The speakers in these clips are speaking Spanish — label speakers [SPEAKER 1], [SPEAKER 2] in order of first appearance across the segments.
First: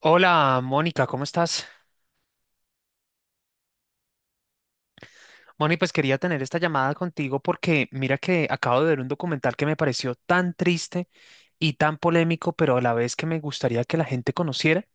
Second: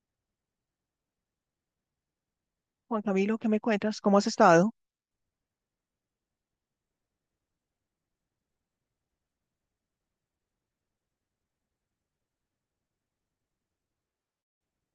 [SPEAKER 1] Hola, Mónica, ¿cómo estás?
[SPEAKER 2] Juan Camilo, ¿qué me cuentas? ¿Cómo has estado?
[SPEAKER 1] Mónica, pues quería tener esta llamada contigo porque mira que acabo de ver un documental que me pareció tan triste y tan polémico, pero a la vez que me gustaría que la gente conociera,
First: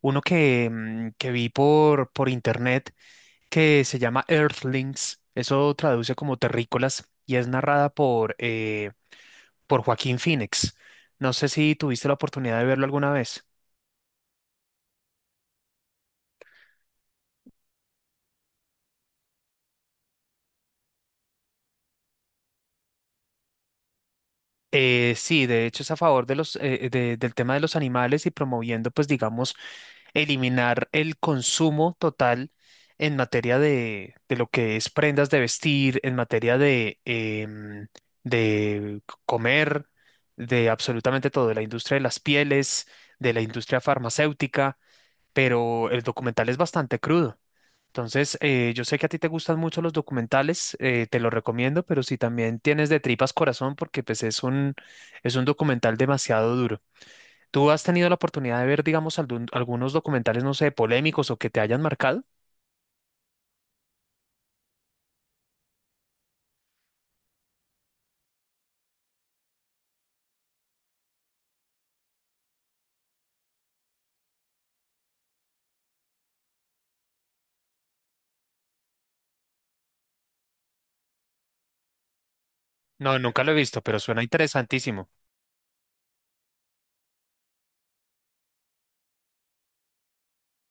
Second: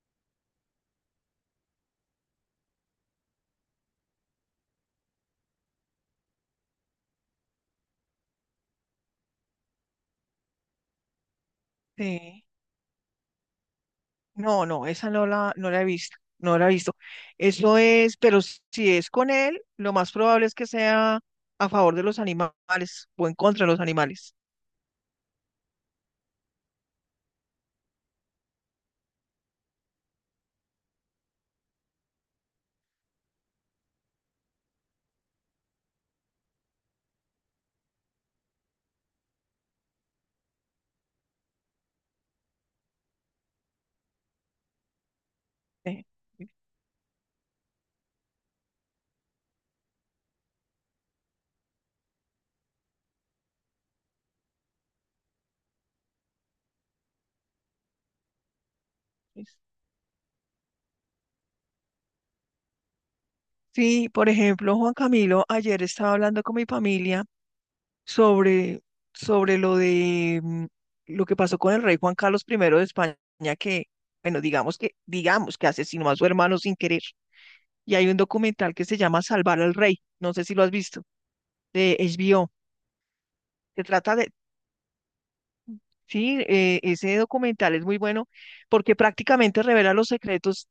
[SPEAKER 1] uno que que vi por internet que se llama Earthlings, eso traduce como terrícolas y es narrada por por Joaquín Phoenix. No sé si tuviste la
[SPEAKER 2] Sí.
[SPEAKER 1] oportunidad de verlo alguna vez.
[SPEAKER 2] No, no, esa no la he visto, no la he visto. Eso es, pero si es con él, lo más probable es que sea a favor de los animales o en contra de los animales.
[SPEAKER 1] Sí, de hecho es a favor de del tema de los animales y promoviendo, pues digamos, eliminar el consumo total en materia de lo que es prendas de vestir, en materia de de comer, de absolutamente todo, de la industria de las pieles, de la industria farmacéutica, pero el
[SPEAKER 2] Eh,
[SPEAKER 1] documental es bastante crudo. Entonces, yo sé que a ti te gustan mucho los documentales, te lo recomiendo, pero si también tienes de tripas corazón, porque pues es un documental demasiado duro. ¿Tú has tenido la oportunidad de ver, digamos,
[SPEAKER 2] es-
[SPEAKER 1] algunos documentales, no sé, polémicos o que te hayan marcado?
[SPEAKER 2] Sí, por ejemplo, Juan Camilo, ayer estaba hablando con mi familia sobre, sobre lo de lo que pasó con el rey Juan Carlos primero de España, que, bueno, digamos que asesinó a su hermano sin querer. Y hay un documental que se llama Salvar al Rey, no sé si lo has visto, de HBO.
[SPEAKER 1] No, nunca lo he visto,
[SPEAKER 2] Se
[SPEAKER 1] pero
[SPEAKER 2] trata
[SPEAKER 1] suena
[SPEAKER 2] de,
[SPEAKER 1] interesantísimo.
[SPEAKER 2] sí, ese documental es muy bueno porque prácticamente revela los secretos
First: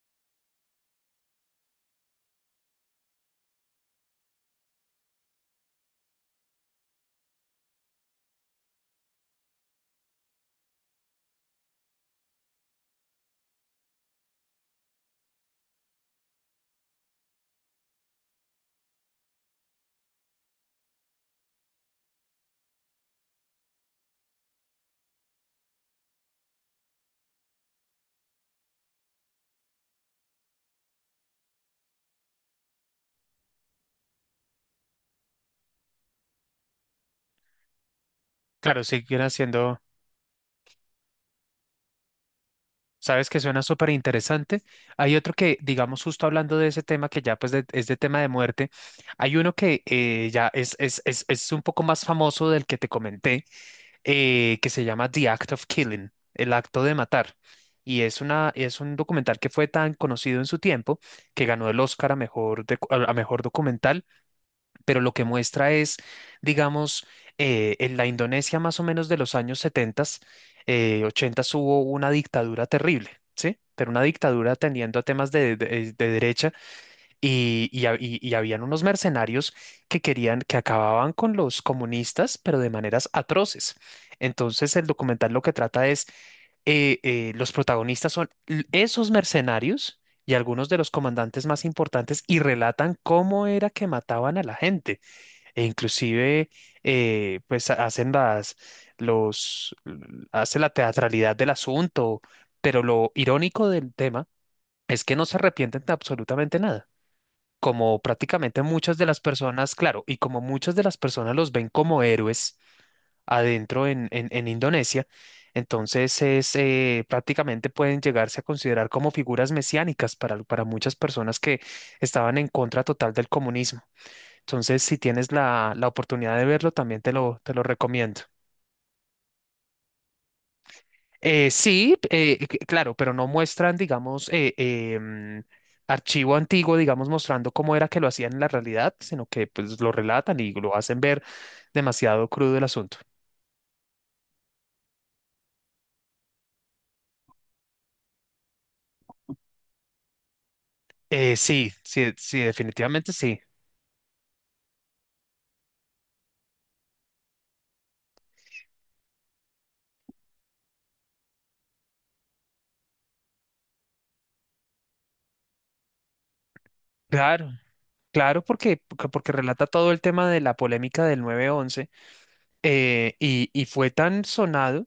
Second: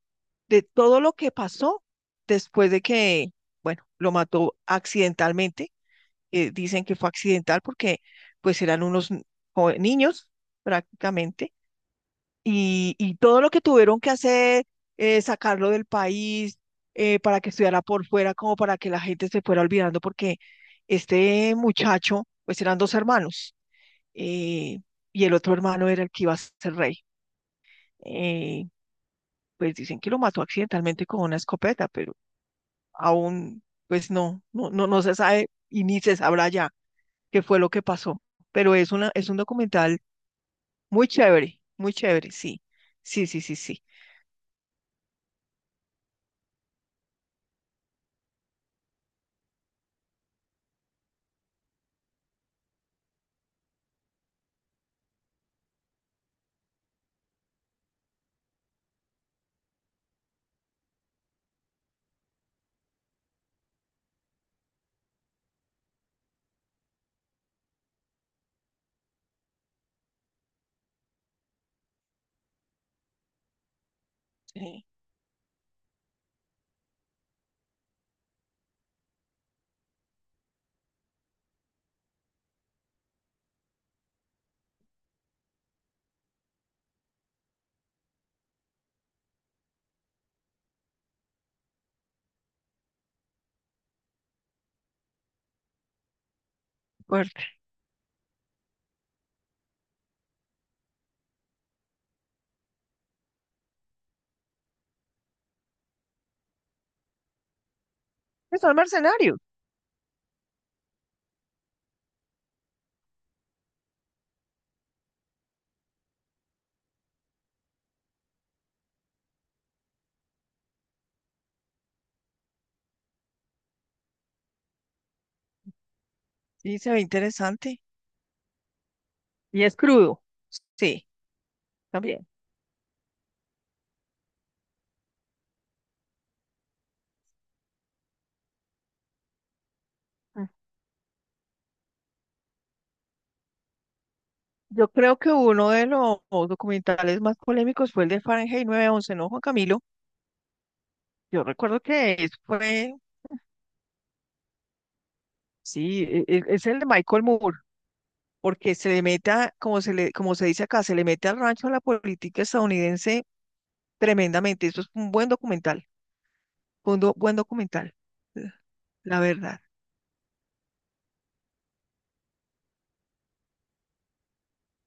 [SPEAKER 2] de todo lo que pasó después de que, bueno, lo mató accidentalmente. Dicen que fue accidental porque pues eran unos niños prácticamente, y todo lo que tuvieron que hacer, sacarlo del país, para que estudiara por fuera, como para que la gente se fuera olvidando, porque este muchacho, pues eran dos hermanos, eh, y el otro hermano era el que iba a ser rey. Eh, pues dicen que lo mató accidentalmente con una escopeta, pero aún, pues no, no, no, no se sabe y ni se sabrá ya qué fue lo que pasó. Pero
[SPEAKER 1] Claro, siguen
[SPEAKER 2] es un
[SPEAKER 1] haciendo.
[SPEAKER 2] documental muy chévere, muy chévere, sí. Sí,
[SPEAKER 1] Sabes que
[SPEAKER 2] sí, sí,
[SPEAKER 1] suena
[SPEAKER 2] sí.
[SPEAKER 1] súper interesante. Hay otro que, digamos, justo hablando de ese tema que ya es de tema de muerte, hay uno que ya es un poco más famoso del que te comenté, que se llama The Act of Killing, el acto de matar. Y es un documental que fue tan conocido en su tiempo que ganó el Oscar a a mejor documental, pero lo que muestra es, digamos, en la Indonesia más o menos de los años 70, 80 hubo una dictadura terrible, ¿sí? Pero una dictadura
[SPEAKER 2] Sí,
[SPEAKER 1] tendiendo a temas de derecha y habían unos mercenarios que querían, que acababan con los comunistas, pero de maneras atroces. Entonces el documental lo que trata es, los protagonistas son esos mercenarios y algunos de los comandantes más importantes y relatan cómo era que mataban a la gente. E inclusive,
[SPEAKER 2] fuerte.
[SPEAKER 1] hacen los, hace la teatralidad del asunto, pero lo irónico del tema es que no se arrepienten de absolutamente nada. Como prácticamente
[SPEAKER 2] Es un
[SPEAKER 1] muchas de las
[SPEAKER 2] mercenario.
[SPEAKER 1] personas, claro, y como muchas de las personas los ven como héroes adentro en Indonesia, entonces es, prácticamente pueden llegarse a considerar como figuras mesiánicas para muchas personas que estaban en contra total del comunismo. Entonces, si tienes la oportunidad de verlo,
[SPEAKER 2] Sí, se ve
[SPEAKER 1] también te lo
[SPEAKER 2] interesante.
[SPEAKER 1] recomiendo.
[SPEAKER 2] Y es crudo. Sí, también.
[SPEAKER 1] Claro, pero no muestran, digamos, archivo antiguo, digamos, mostrando cómo era que lo hacían en la realidad, sino que pues lo relatan
[SPEAKER 2] Mm.
[SPEAKER 1] y lo hacen ver demasiado crudo el asunto.
[SPEAKER 2] Yo creo que uno de los documentales más polémicos fue el de Fahrenheit nueve once, ¿no, Juan Camilo? Yo
[SPEAKER 1] Sí,
[SPEAKER 2] recuerdo
[SPEAKER 1] sí,
[SPEAKER 2] que
[SPEAKER 1] sí,
[SPEAKER 2] fue,
[SPEAKER 1] definitivamente sí.
[SPEAKER 2] sí, es el de Michael Moore, porque se le meta, como se dice acá, se le mete al rancho a la política estadounidense. Tremendamente, eso es un buen documental, buen
[SPEAKER 1] Claro,
[SPEAKER 2] documental,
[SPEAKER 1] claro,
[SPEAKER 2] la
[SPEAKER 1] porque, porque
[SPEAKER 2] la
[SPEAKER 1] porque
[SPEAKER 2] verdad.
[SPEAKER 1] relata todo el tema de la polémica del 9-11. Y fue tan sonado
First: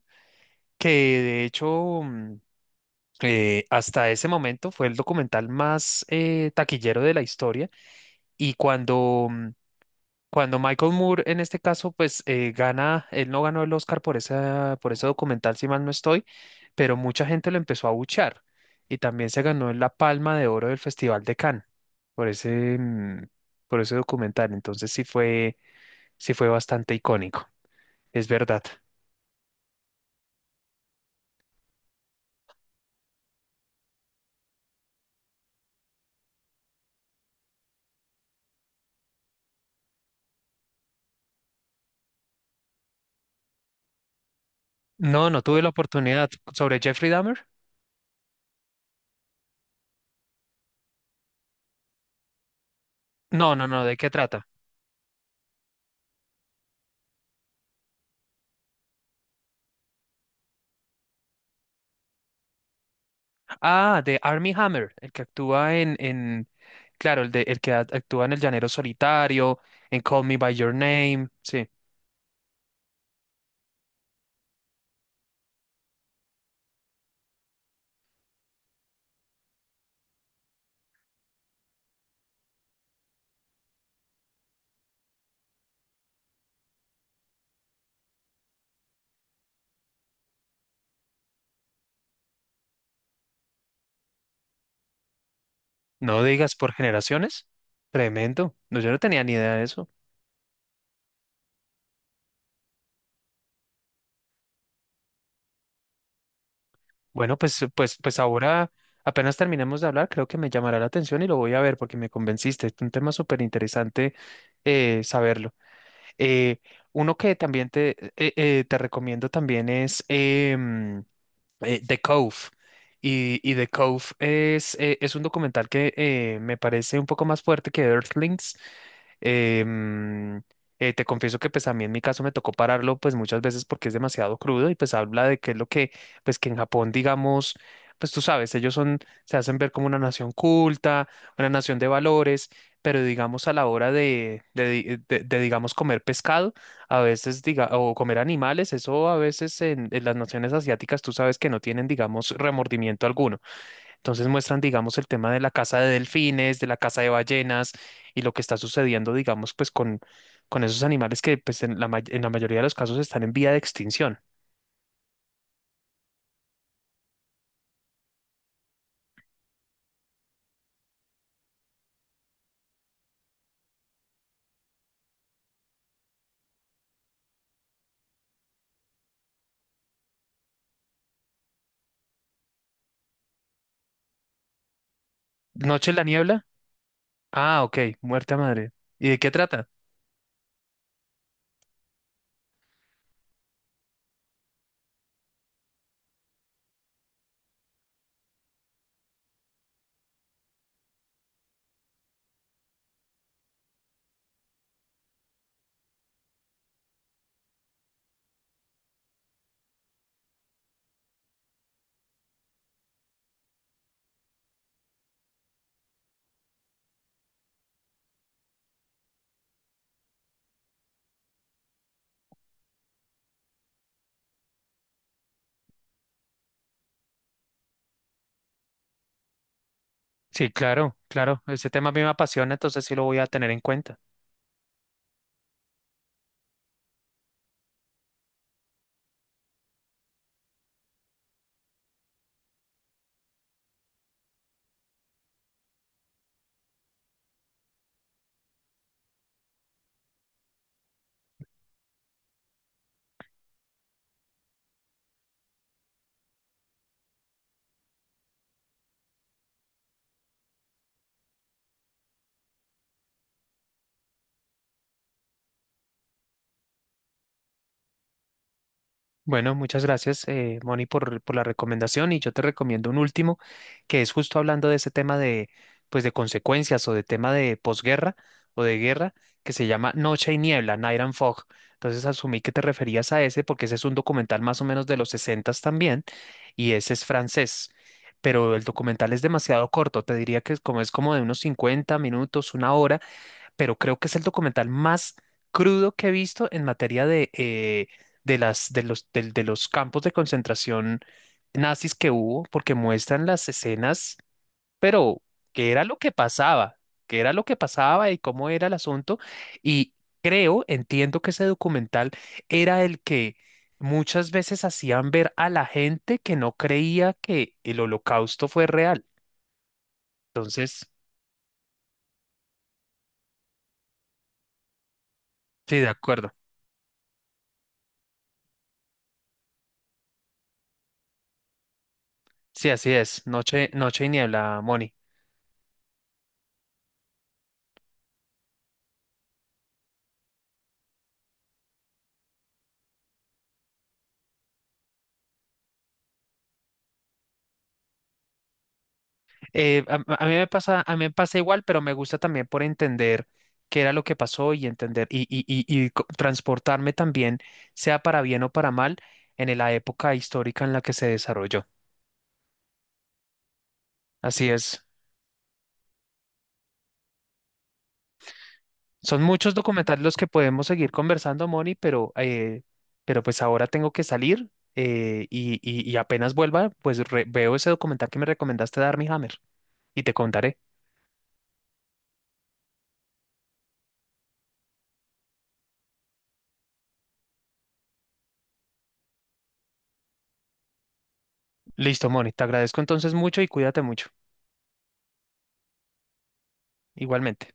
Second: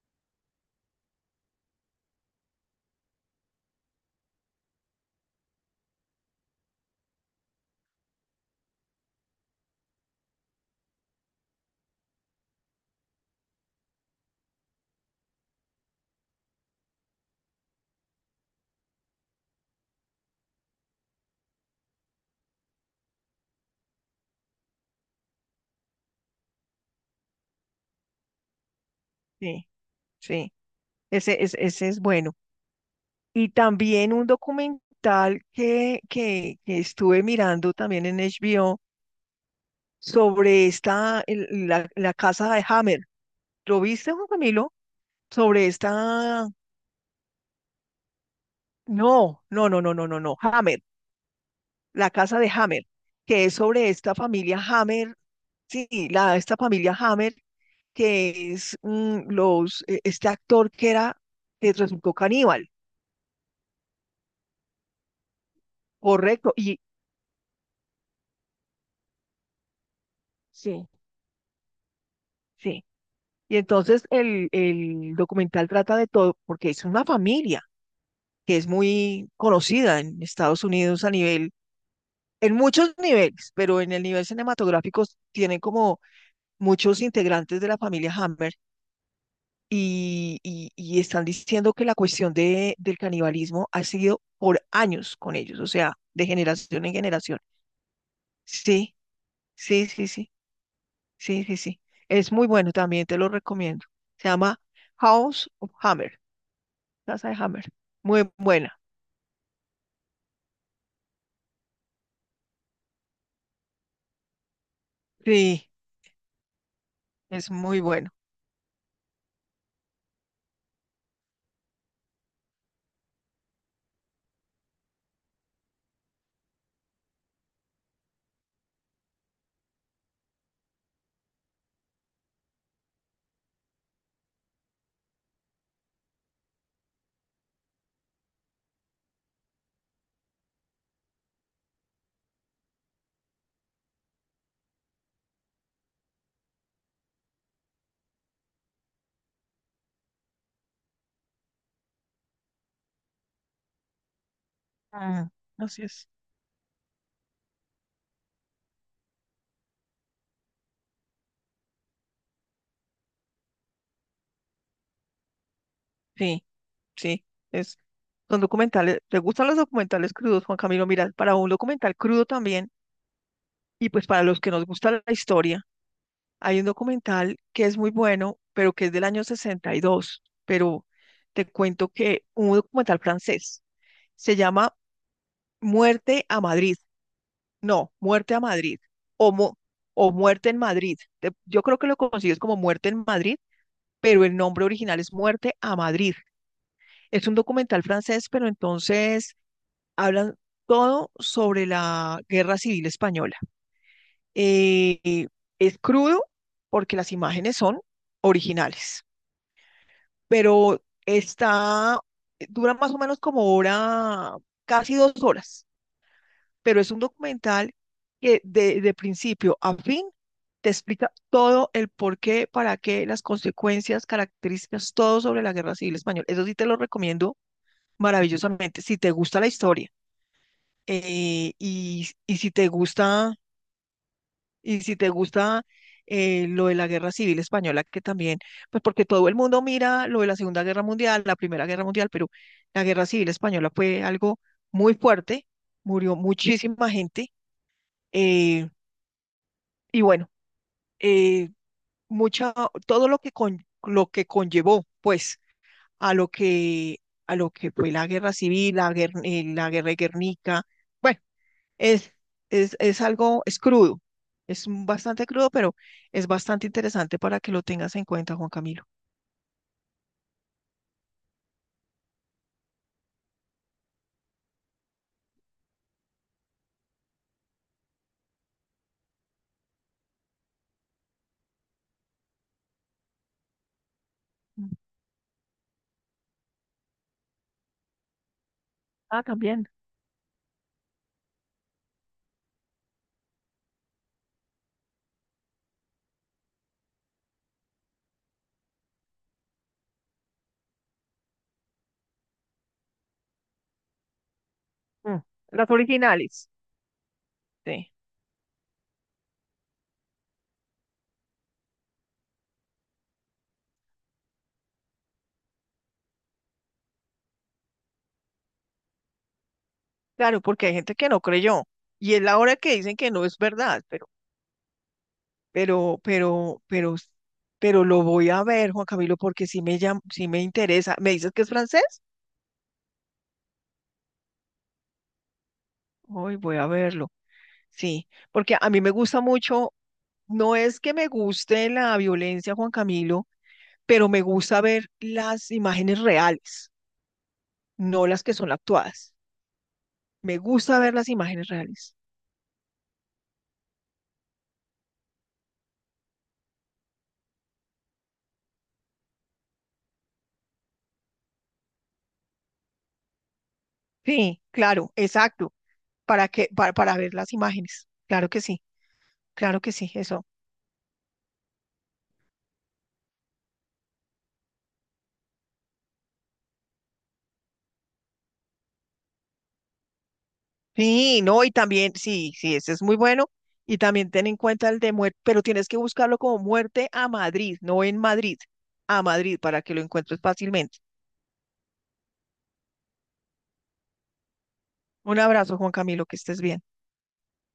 [SPEAKER 1] que de hecho, hasta ese momento fue el documental más taquillero de la historia y cuando Michael Moore en este caso pues gana, él no ganó el Oscar por por ese documental si mal no estoy, pero mucha gente lo empezó a abuchear y también se ganó la Palma de Oro del Festival de Cannes por mm, por ese documental, entonces sí fue bastante icónico, es verdad.
[SPEAKER 2] Sí, sí, ese es bueno. Y también un documental que estuve mirando también en HBO sobre la casa de Hammer. ¿Lo viste, Juan Camilo?
[SPEAKER 1] No, no tuve
[SPEAKER 2] Sobre
[SPEAKER 1] la oportunidad
[SPEAKER 2] esta,
[SPEAKER 1] sobre Jeffrey Dahmer.
[SPEAKER 2] no, no, no, no, no, no, no, Hammer, la casa de Hammer, que
[SPEAKER 1] No,
[SPEAKER 2] es
[SPEAKER 1] no, no,
[SPEAKER 2] sobre
[SPEAKER 1] ¿de qué
[SPEAKER 2] esta
[SPEAKER 1] trata?
[SPEAKER 2] familia Hammer, sí, esta familia Hammer, que es este actor que era, que resultó caníbal,
[SPEAKER 1] Ah, de Armie Hammer, el que actúa
[SPEAKER 2] correcto, y.
[SPEAKER 1] claro, el de, el que actúa en El Llanero Solitario, en Call Me by Your
[SPEAKER 2] Sí.
[SPEAKER 1] Name, sí.
[SPEAKER 2] Sí, y entonces el documental trata de todo, porque es una familia que es muy conocida en Estados Unidos a nivel, en muchos niveles, pero en el nivel cinematográfico tienen como muchos integrantes de la familia Hammer y están diciendo que la cuestión del canibalismo ha sido por años con ellos, o sea,
[SPEAKER 1] No
[SPEAKER 2] de
[SPEAKER 1] digas por
[SPEAKER 2] generación en generación.
[SPEAKER 1] generaciones. Tremendo. No, yo
[SPEAKER 2] Sí.
[SPEAKER 1] no tenía ni idea de
[SPEAKER 2] Sí,
[SPEAKER 1] eso.
[SPEAKER 2] sí, sí, sí, sí, sí. Es muy bueno, también te lo recomiendo. Se llama House of Hammer, Casa de
[SPEAKER 1] Bueno, pues,
[SPEAKER 2] Hammer.
[SPEAKER 1] pues, pues
[SPEAKER 2] Muy
[SPEAKER 1] ahora
[SPEAKER 2] buena.
[SPEAKER 1] apenas terminemos de hablar, creo que me llamará la atención y lo voy a ver porque me convenciste. Es un tema súper interesante saberlo.
[SPEAKER 2] Sí,
[SPEAKER 1] Eh, uno que
[SPEAKER 2] es
[SPEAKER 1] también
[SPEAKER 2] muy bueno.
[SPEAKER 1] te recomiendo también es The Cove. Y The Cove es un documental que me parece un poco más fuerte que Earthlings. Em, te confieso que pues a mí en mi caso me tocó pararlo pues muchas veces porque es demasiado crudo y pues habla de qué es lo que pues que en Japón digamos pues tú sabes ellos son se hacen ver como una nación culta, una nación de valores, pero digamos a la hora de digamos comer pescado a veces, diga, o comer animales, eso a veces en las naciones asiáticas tú sabes que no tienen, digamos, remordimiento alguno. Entonces muestran, digamos, el
[SPEAKER 2] Ah,
[SPEAKER 1] tema de la caza
[SPEAKER 2] así
[SPEAKER 1] de
[SPEAKER 2] es.
[SPEAKER 1] delfines, de la caza de ballenas y lo que está sucediendo, digamos, con esos animales que pues en en la mayoría de los casos están en vía de extinción.
[SPEAKER 2] Sí, sí, es. Son documentales. ¿Te gustan los documentales crudos, Juan Camilo? Mira, para un documental crudo también, y pues para los que nos gusta la historia, hay un documental que es muy bueno, pero que es del año 62. Pero te cuento que un documental francés se llama
[SPEAKER 1] ¿Noche en la
[SPEAKER 2] Muerte a
[SPEAKER 1] niebla?
[SPEAKER 2] Madrid.
[SPEAKER 1] Ah, ok,
[SPEAKER 2] No,
[SPEAKER 1] Muerte
[SPEAKER 2] muerte
[SPEAKER 1] a
[SPEAKER 2] a
[SPEAKER 1] Madre.
[SPEAKER 2] Madrid,
[SPEAKER 1] ¿Y de qué
[SPEAKER 2] o
[SPEAKER 1] trata?
[SPEAKER 2] o muerte en Madrid. Yo creo que lo consigues como muerte en Madrid, pero el nombre original es Muerte a Madrid. Es un documental francés, pero entonces hablan todo sobre la Guerra Civil Española. Eh, eh, es crudo porque las imágenes son originales, pero está, dura más o menos como hora, casi dos horas. Pero es un documental que de principio a fin te explica todo el por qué, para qué, las consecuencias, características, todo sobre la Guerra Civil Española. Eso sí te lo recomiendo maravillosamente, si te gusta la historia.
[SPEAKER 1] Sí, claro, claro.
[SPEAKER 2] eh,
[SPEAKER 1] Ese tema a mí me
[SPEAKER 2] y, y si
[SPEAKER 1] apasiona,
[SPEAKER 2] te
[SPEAKER 1] entonces sí lo voy a
[SPEAKER 2] gusta,
[SPEAKER 1] tener en cuenta.
[SPEAKER 2] y si te gusta, lo de la Guerra Civil Española, que también, pues porque todo el mundo mira lo de la Segunda Guerra Mundial, la Primera Guerra Mundial, pero la Guerra Civil Española fue algo muy fuerte, murió muchísima gente. eh, Y bueno, eh, mucha, todo lo que, lo que conllevó, pues, a lo que, a lo que fue la guerra civil, la guerra de Guernica, bueno, es, es algo, es crudo, bastante crudo, pero es bastante interesante para que lo tengas en cuenta, Juan Camilo.
[SPEAKER 1] Bueno, muchas gracias, Moni, por la recomendación y yo te recomiendo un último que es justo hablando de ese tema de, pues, de consecuencias o de tema de posguerra o de guerra que se llama Noche y Niebla, Night and Fog. Entonces asumí que te referías a ese porque ese es un documental más o
[SPEAKER 2] Mm.
[SPEAKER 1] menos de los 60 también y ese es francés. Pero el documental es
[SPEAKER 2] Ah, también.
[SPEAKER 1] demasiado corto, te diría que es como de unos 50 minutos, una hora, pero creo que es el documental más crudo que he visto en materia de las, de los, del- de los campos de concentración nazis que hubo, porque muestran las escenas, pero
[SPEAKER 2] Mm, Las
[SPEAKER 1] qué era lo que
[SPEAKER 2] originales.
[SPEAKER 1] pasaba, qué era lo que
[SPEAKER 2] Sí,
[SPEAKER 1] pasaba y cómo era el asunto. Y creo, entiendo que ese documental era el que muchas veces hacían ver a la gente que no creía que el holocausto fue real.
[SPEAKER 2] claro, porque hay
[SPEAKER 1] Entonces,
[SPEAKER 2] gente que no creyó, y es la hora que dicen que no es verdad,
[SPEAKER 1] sí, de
[SPEAKER 2] pero,
[SPEAKER 1] acuerdo.
[SPEAKER 2] pero, pero, pero lo voy a ver, Juan Camilo, porque sí sí me interesa. ¿Me dices que es francés?
[SPEAKER 1] Sí, así es. Noche y niebla, Moni.
[SPEAKER 2] Hoy voy a verlo. Sí, porque a mí me gusta mucho, no es que me guste la violencia, Juan Camilo, pero me gusta ver las imágenes reales, no las que son actuadas.
[SPEAKER 1] A mí
[SPEAKER 2] Me
[SPEAKER 1] me
[SPEAKER 2] gusta
[SPEAKER 1] pasa, a
[SPEAKER 2] ver
[SPEAKER 1] mí
[SPEAKER 2] las
[SPEAKER 1] me pasa
[SPEAKER 2] imágenes
[SPEAKER 1] igual, pero me
[SPEAKER 2] reales.
[SPEAKER 1] gusta también por entender qué era lo que pasó y entender y transportarme también, sea para bien o para mal, en la época histórica en la que se desarrolló.
[SPEAKER 2] Sí,
[SPEAKER 1] Así es.
[SPEAKER 2] claro, exacto, para ver las imágenes.
[SPEAKER 1] Son muchos
[SPEAKER 2] Claro que sí,
[SPEAKER 1] documentales los
[SPEAKER 2] eso.
[SPEAKER 1] que podemos seguir conversando, Moni, pero pues ahora tengo que salir y apenas vuelva, veo ese documental que me recomendaste de Armie Hammer y te contaré.
[SPEAKER 2] Sí, no, y también, sí, sí, ese es muy bueno. Y también ten en cuenta el de muerte, pero tienes que buscarlo como muerte a Madrid, no en Madrid, a Madrid, para que lo encuentres fácilmente.
[SPEAKER 1] Listo, Moni, te agradezco entonces mucho y cuídate mucho.
[SPEAKER 2] Un abrazo, Juan Camilo, que estés bien.
[SPEAKER 1] Igualmente.